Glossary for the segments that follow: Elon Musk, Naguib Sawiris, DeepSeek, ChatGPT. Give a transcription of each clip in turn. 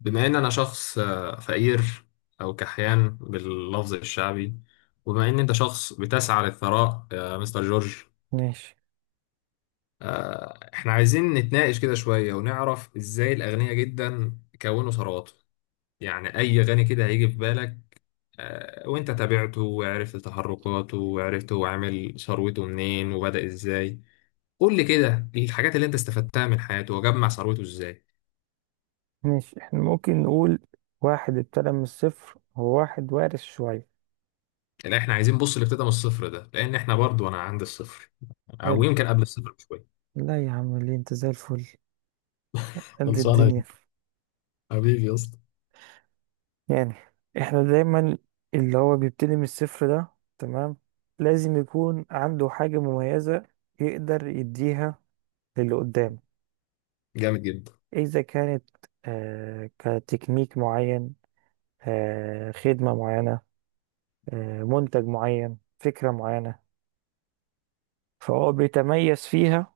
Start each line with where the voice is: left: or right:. left: بما ان انا شخص فقير او كحيان باللفظ الشعبي. وبما ان انت شخص بتسعى للثراء يا مستر جورج،
right: ماشي،
left: احنا عايزين نتناقش كده شوية ونعرف ازاي الاغنياء جدا كونوا ثرواتهم. يعني اي غني كده هيجي في بالك، وانت تابعته وعرفت تحركاته وعرفت هو عامل ثروته منين وبدأ ازاي، قول لي كده الحاجات اللي انت استفدتها من حياته وجمع ثروته ازاي.
right: ماشي. احنا ممكن نقول واحد ابتدى من الصفر، وواحد وارث شوية.
left: لا، احنا عايزين بص، اللي ابتدى من الصفر ده، لان احنا برضو انا عند الصفر او
right: حلو.
left: يمكن قبل الصفر بشويه.
right: لا يا عم، ليه؟ انت زي الفل، قد
left: خلصانه يا
right: الدنيا.
left: حبيبي يا اسطى.
right: يعني احنا دايما اللي هو بيبتدي من الصفر ده، تمام، لازم يكون عنده حاجة مميزة يقدر يديها للي قدامه.
left: جامد جدا.
right: إذا كانت كتكنيك معين، خدمة معينة، منتج معين، فكرة معينة، فهو بيتميز فيها.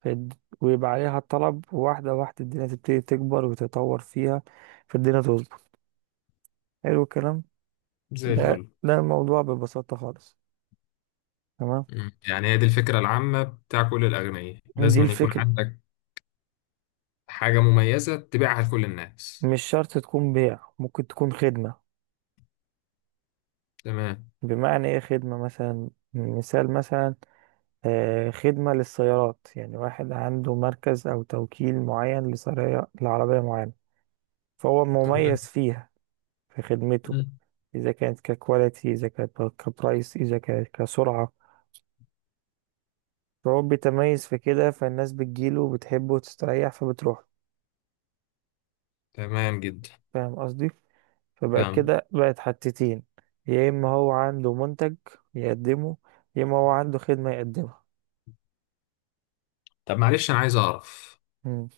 right: فد- ويبقى عليها الطلب، واحدة واحدة الدنيا تبتدي تكبر وتتطور فيها، فالدنيا تظبط. حلو الكلام.
left: زي
right: ده
left: الفل.
right: ده الموضوع ببساطة خالص. تمام،
left: مم. يعني هي دي الفكره العامه بتاع كل الاغنياء،
right: دي
left: لازم أن يكون
right: الفكرة.
left: عندك حاجه مميزه تبيعها لكل الناس.
right: مش شرط تكون بيع، ممكن تكون خدمة.
left: تمام.
right: بمعنى ايه خدمة؟ مثلا، مثال مثلا، خدمة للسيارات. يعني واحد عنده مركز أو توكيل معين لعربية معينة، فهو
left: تمام.
right: مميز فيها، في خدمته.
left: مم.
right: إذا كانت ككواليتي، إذا كانت كبرايس، إذا كانت كسرعة، فهو بيتميز في كده، فالناس بتجيله وبتحبه وتستريح فبتروح.
left: تمام جدا.
right: فاهم قصدي؟ فبقت
left: فاهم.
right: كده بقت حتتين: يا اما هو عنده منتج يقدمه، يا اما هو عنده خدمة يقدمها.
left: طب معلش انا عايز اعرف،
right: مم.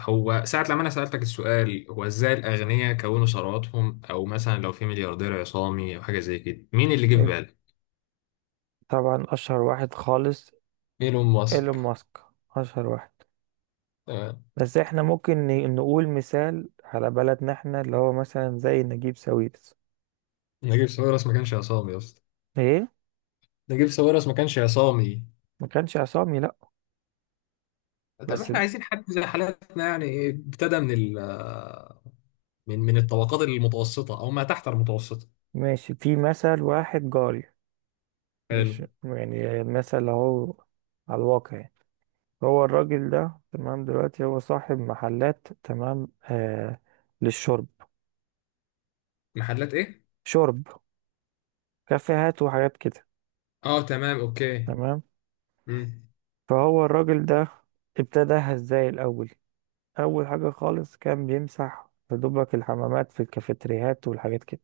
left: هو ساعة لما انا سألتك السؤال هو ازاي الاغنياء كونوا ثرواتهم، او مثلا لو في ملياردير عصامي او حاجة زي كده، مين اللي جه في
right: حلو.
left: بالك؟
right: طبعا اشهر واحد خالص
left: ايلون
right: ايلون
left: ماسك.
right: ماسك. اشهر واحد.
left: تمام.
right: بس احنا ممكن نقول مثال على بلدنا احنا، اللي هو مثلا زي نجيب ساويرس.
left: نجيب ساويرس ما كانش عصامي يا اسطى.
right: ايه،
left: نجيب ساويرس ما كانش عصامي.
right: ما كانش عصامي، لا.
left: طب
right: بس
left: احنا
right: ده.
left: عايزين حد زي حالاتنا، يعني إيه، ابتدى من ال آه، من الطبقات المتوسطة أو ما تحت المتوسطة.
right: ماشي، في مثل واحد جاري،
left: حلو.
right: مش يعني مثل، اهو على الواقع يعني. هو الراجل ده، تمام، دلوقتي هو صاحب محلات، تمام، للشرب.
left: محلات إيه؟
right: شرب، كافيهات وحاجات كده.
left: أه تمام، أوكي.
right: تمام.
left: مم.
right: فهو الراجل ده ابتداها ازاي الأول؟ أول حاجة خالص كان بيمسح يا دوبك الحمامات في الكافيتريات والحاجات كده.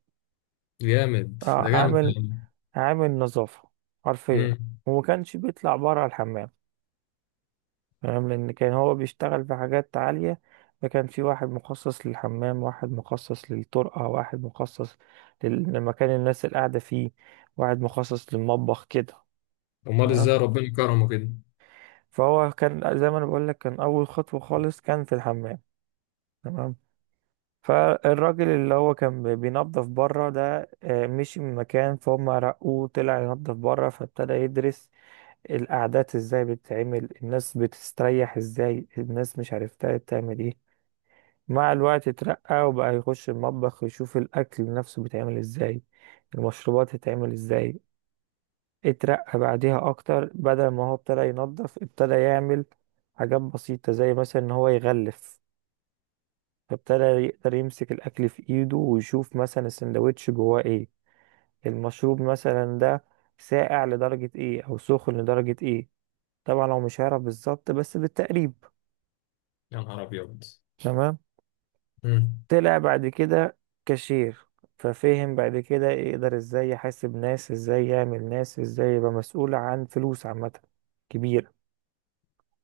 left: جامد،
right: آه
left: ده جامد
right: عامل
left: يعني.
right: عامل نظافة حرفيا.
left: امم.
right: وما كانش بيطلع بره الحمام، فاهم؟ لأن كان هو بيشتغل في حاجات عالية، فكان في واحد مخصص للحمام، واحد مخصص للطرقة، واحد مخصص لمكان الناس اللي قاعدة فيه، واحد مخصص للمطبخ كده.
left: أمال
right: تمام.
left: إزاي ربنا كرمه كده.
right: فهو كان، زي ما أنا بقولك، كان أول خطوة خالص كان في الحمام. تمام. فالراجل اللي هو كان بينظف بره ده، مشي من مكان، فهم، رقوه، طلع ينظف بره، فابتدى يدرس القعدات ازاي بتتعمل، الناس بتستريح ازاي، الناس مش عرفتها بتعمل ايه. مع الوقت اترقى وبقى يخش المطبخ يشوف الأكل نفسه بيتعمل ازاي، المشروبات تتعمل ازاي. اترقى بعديها أكتر، بدل ما هو ابتدى ينظف ابتدى يعمل حاجات بسيطة، زي مثلا إن هو يغلف. فابتدى يقدر يمسك الأكل في إيده ويشوف مثلا السندوتش جواه ايه، المشروب مثلا ده ساقع لدرجة ايه أو سخن لدرجة ايه. طبعا هو مش هيعرف بالظبط، بس بالتقريب.
left: يا نهار أبيض.
right: تمام.
left: مم.
right: طلع بعد كده كاشير. ففهم بعد كده يقدر ازاي يحاسب ناس، ازاي يعمل ناس، ازاي يبقى مسؤول عن فلوس عامة كبيرة،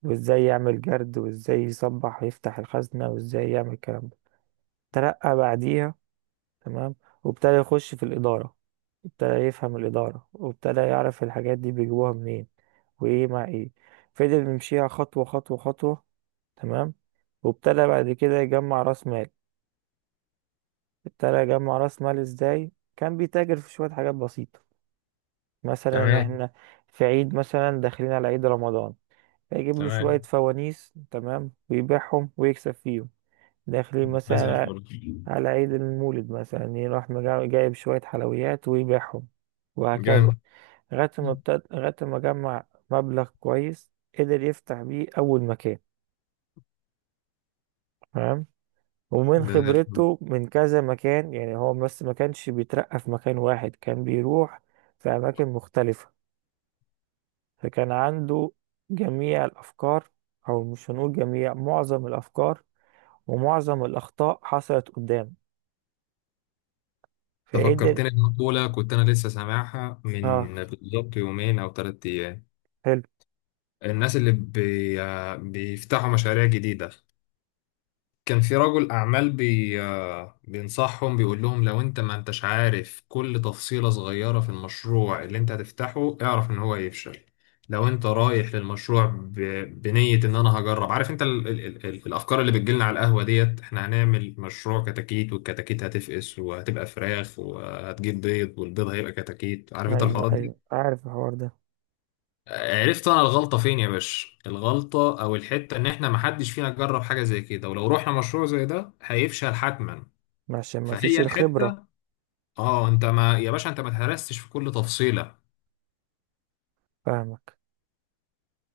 right: وازاي يعمل جرد، وازاي يصبح يفتح الخزنة، وازاي يعمل الكلام ده. ترقى بعديها. تمام. وابتدى يخش في الإدارة، ابتدى يفهم الإدارة، وابتدى يعرف الحاجات دي بيجيبوها منين، وإيه مع إيه. فضل يمشيها خطوة خطوة خطوة. تمام. وابتدى بعد كده يجمع رأس مال. ابتدى يجمع راس مال ازاي؟ كان بيتاجر في شوية حاجات بسيطة. مثلا
left: تمام.
right: احنا في عيد، مثلا داخلين على عيد رمضان، فيجيب له شوية
left: تمام.
right: فوانيس، تمام، ويبيعهم ويكسب فيهم. داخلين
left: ده زي الفل.
right: مثلا على عيد المولد، مثلا يروح جايب شوية حلويات ويبيعهم، وهكذا.
left: جامد. مم.
right: لغاية ما جمع مبلغ كويس، قدر يفتح بيه أول مكان. تمام. ومن
left: ده زي الفل.
right: خبرته من كذا مكان، يعني هو بس ما كانش بيترقى في مكان واحد، كان بيروح في أماكن مختلفة، فكان عنده جميع الأفكار، أو مش هنقول جميع، معظم الأفكار، ومعظم الأخطاء حصلت قدام،
left: انت
right: فقدر.
left: فكرتني بمقولة كنت أنا لسه سامعها
right: اه،
left: من بالظبط يومين أو 3 أيام.
right: حلو.
left: الناس اللي بي... بيفتحوا مشاريع جديدة. كان في رجل أعمال بي آه، بينصحهم، بيقول لهم لو أنت ما أنتش عارف كل تفصيلة صغيرة في المشروع اللي أنت هتفتحه، اعرف إن هو هيفشل. لو أنت رايح للمشروع بنية إن أنا هجرب، عارف أنت الأفكار اللي بتجيلنا على القهوة ديت، إحنا هنعمل مشروع كتاكيت، والكتاكيت هتفقس وهتبقى فراخ وهتجيب بيض، والبيض هيبقى كتاكيت، عارف أنت
right: أيوه،
left: الحوارات
right: أيوه،
left: دي.
right: عارف الحوار ده.
left: عرفت انا الغلطه فين يا باشا؟ الغلطه او الحته ان احنا محدش فينا جرب حاجه زي كده، ولو رحنا مشروع زي ده هيفشل حتما.
right: عشان ما فيش
left: فهي
right: الخبرة.
left: الحته. اه، انت ما يا باشا، انت ما تهرستش في كل تفصيله،
right: فاهمك.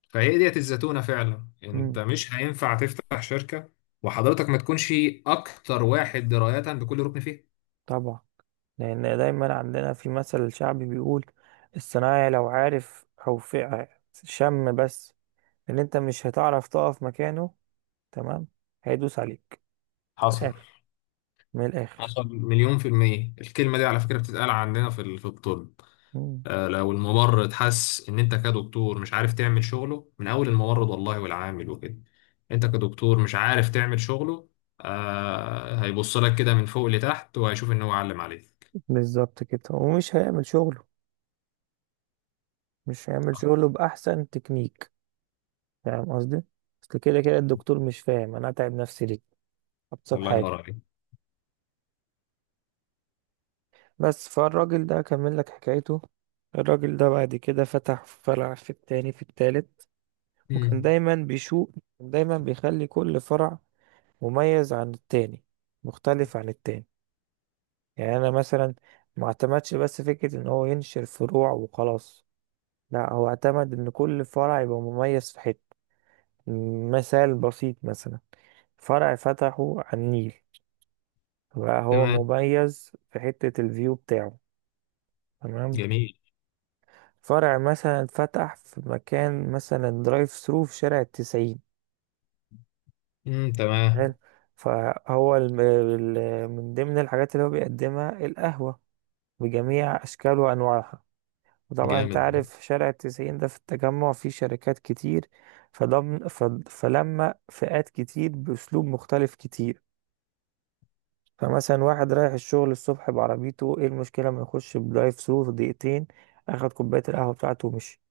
left: فهي ديت الزتونه. فعلا
right: مم.
left: انت مش هينفع تفتح شركه وحضرتك ما تكونش اكتر واحد درايه بكل ركن فيها.
right: طبعا، لأن دايما عندنا في مثل شعبي بيقول: الصنايعي لو عارف شم بس ان انت مش هتعرف تقف مكانه، تمام، هيدوس عليك. من
left: حصل.
right: الاخر، من الاخر.
left: حصل مليون في المية. الكلمة دي على فكرة بتتقال عندنا في في الطب.
right: مم.
left: لو الممرض حس ان انت كدكتور مش عارف تعمل شغله، من اول الممرض والله والعامل وكده، انت كدكتور مش عارف تعمل شغله، آه هيبص لك كده من فوق لتحت، وهيشوف ان هو علم عليك.
right: بالظبط كده، ومش هيعمل شغله، مش هيعمل شغله باحسن تكنيك. فاهم قصدي؟ اصل كده كده الدكتور مش فاهم انا اتعب نفسي ليه، ابسط
left: الله
right: حاجه.
left: ينور عليك.
right: بس فالراجل ده كمل لك حكايته. الراجل ده بعد كده فتح فرع، في التاني، في التالت، وكان
left: مم.
right: دايما بيشوق، كان دايما بيخلي كل فرع مميز عن التاني، مختلف عن التاني. يعني انا مثلا ما اعتمدش بس فكرة ان هو ينشر فروع وخلاص، لا، هو اعتمد ان كل فرع يبقى مميز في حتة. مثال بسيط: مثلا فرع فتحه على النيل، بقى هو
left: تمام.
right: مميز في حتة الفيو بتاعه، تمام.
left: جميل.
right: فرع مثلا فتح في مكان، مثلا درايف ثرو في شارع التسعين،
left: مم.
right: حلو.
left: تمام.
right: فهو من ضمن الحاجات اللي هو بيقدمها القهوة بجميع أشكال وأنواعها. وطبعا انت
left: جامد.
right: عارف شارع التسعين ده في التجمع فيه شركات كتير. فضم ف- فلما فئات كتير بأسلوب مختلف كتير. فمثلا واحد رايح الشغل الصبح بعربيته، ايه المشكلة ما يخش بدرايف ثرو في دقيقتين، اخد كوباية القهوة بتاعته ومشي.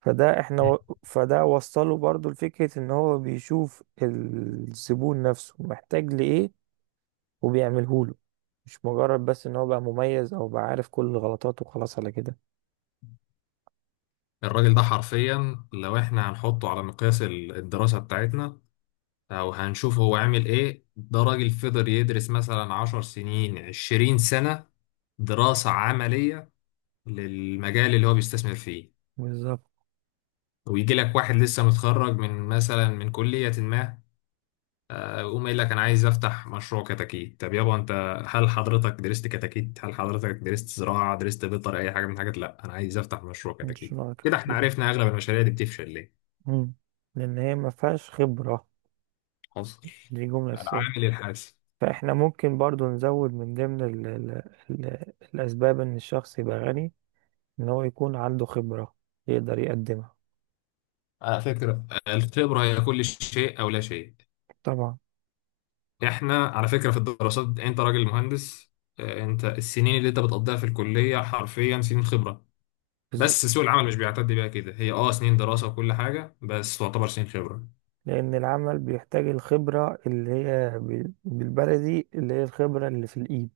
left: مم.
right: فده وصله برضو لفكرة ان هو بيشوف الزبون نفسه محتاج لإيه وبيعمله له، مش مجرد بس ان هو بقى مميز او بقى عارف كل غلطاته وخلاص على كده.
left: الراجل ده حرفيا لو احنا هنحطه على مقياس الدراسة بتاعتنا، او هنشوف هو عامل ايه، ده راجل فضل يدرس مثلا 10 سنين، 20 سنة، دراسة عملية للمجال اللي هو بيستثمر فيه.
right: بالظبط.
left: ويجي لك واحد لسه متخرج من مثلا من كلية ما، يقوم قايل لك انا عايز افتح مشروع كتاكيت. طب يابا انت، هل حضرتك درست كتاكيت؟ هل حضرتك درست زراعة؟ درست بيطر؟ اي حاجة من الحاجات؟ لا، انا عايز افتح مشروع
right: مش
left: كتاكيت.
right: نوع
left: كده احنا
right: كده.
left: عرفنا اغلب المشاريع دي بتفشل ليه.
right: مم. لأن هي ما فيهاش خبرة،
left: حصل.
right: دي جملة أساسية.
left: العامل الحاسم.
right: فإحنا ممكن برضو نزود من ضمن ال ال ال الأسباب إن الشخص يبقى غني، إن هو يكون عنده خبرة يقدر يقدمها.
left: على فكرة الخبرة هي كل شيء أو لا شيء.
right: طبعا.
left: إحنا على فكرة في الدراسات، أنت راجل مهندس، أنت السنين اللي أنت بتقضيها في الكلية حرفيا سنين خبرة،
right: بالظبط.
left: بس سوق العمل مش بيعتد بيها كده، هي سنين دراسة وكل حاجة، بس تعتبر سنين خبرة.
right: لأن العمل بيحتاج الخبرة اللي هي بالبلدي، اللي هي الخبرة اللي في الإيد،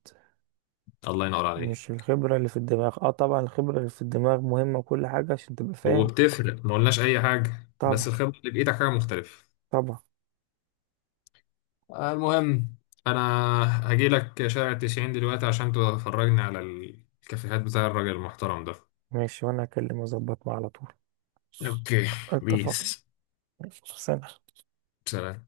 left: الله ينور عليك.
right: مش الخبرة اللي في الدماغ. اه طبعا الخبرة اللي في الدماغ مهمة وكل حاجة عشان تبقى فاهم.
left: وبتفرق، ما قلناش أي حاجة،
right: طبعا،
left: بس الخبرة اللي بإيدك حاجة مختلفة.
right: طبعا.
left: المهم، أنا هجيلك شارع التسعين دلوقتي عشان تفرجني على الكافيهات بتاع الراجل المحترم ده.
right: ماشي وأنا هكلم أظبط معاه على طول.
left: اوكي.
right: اتفق.
left: بيس.
right: ماشي. سلام.
left: سلام.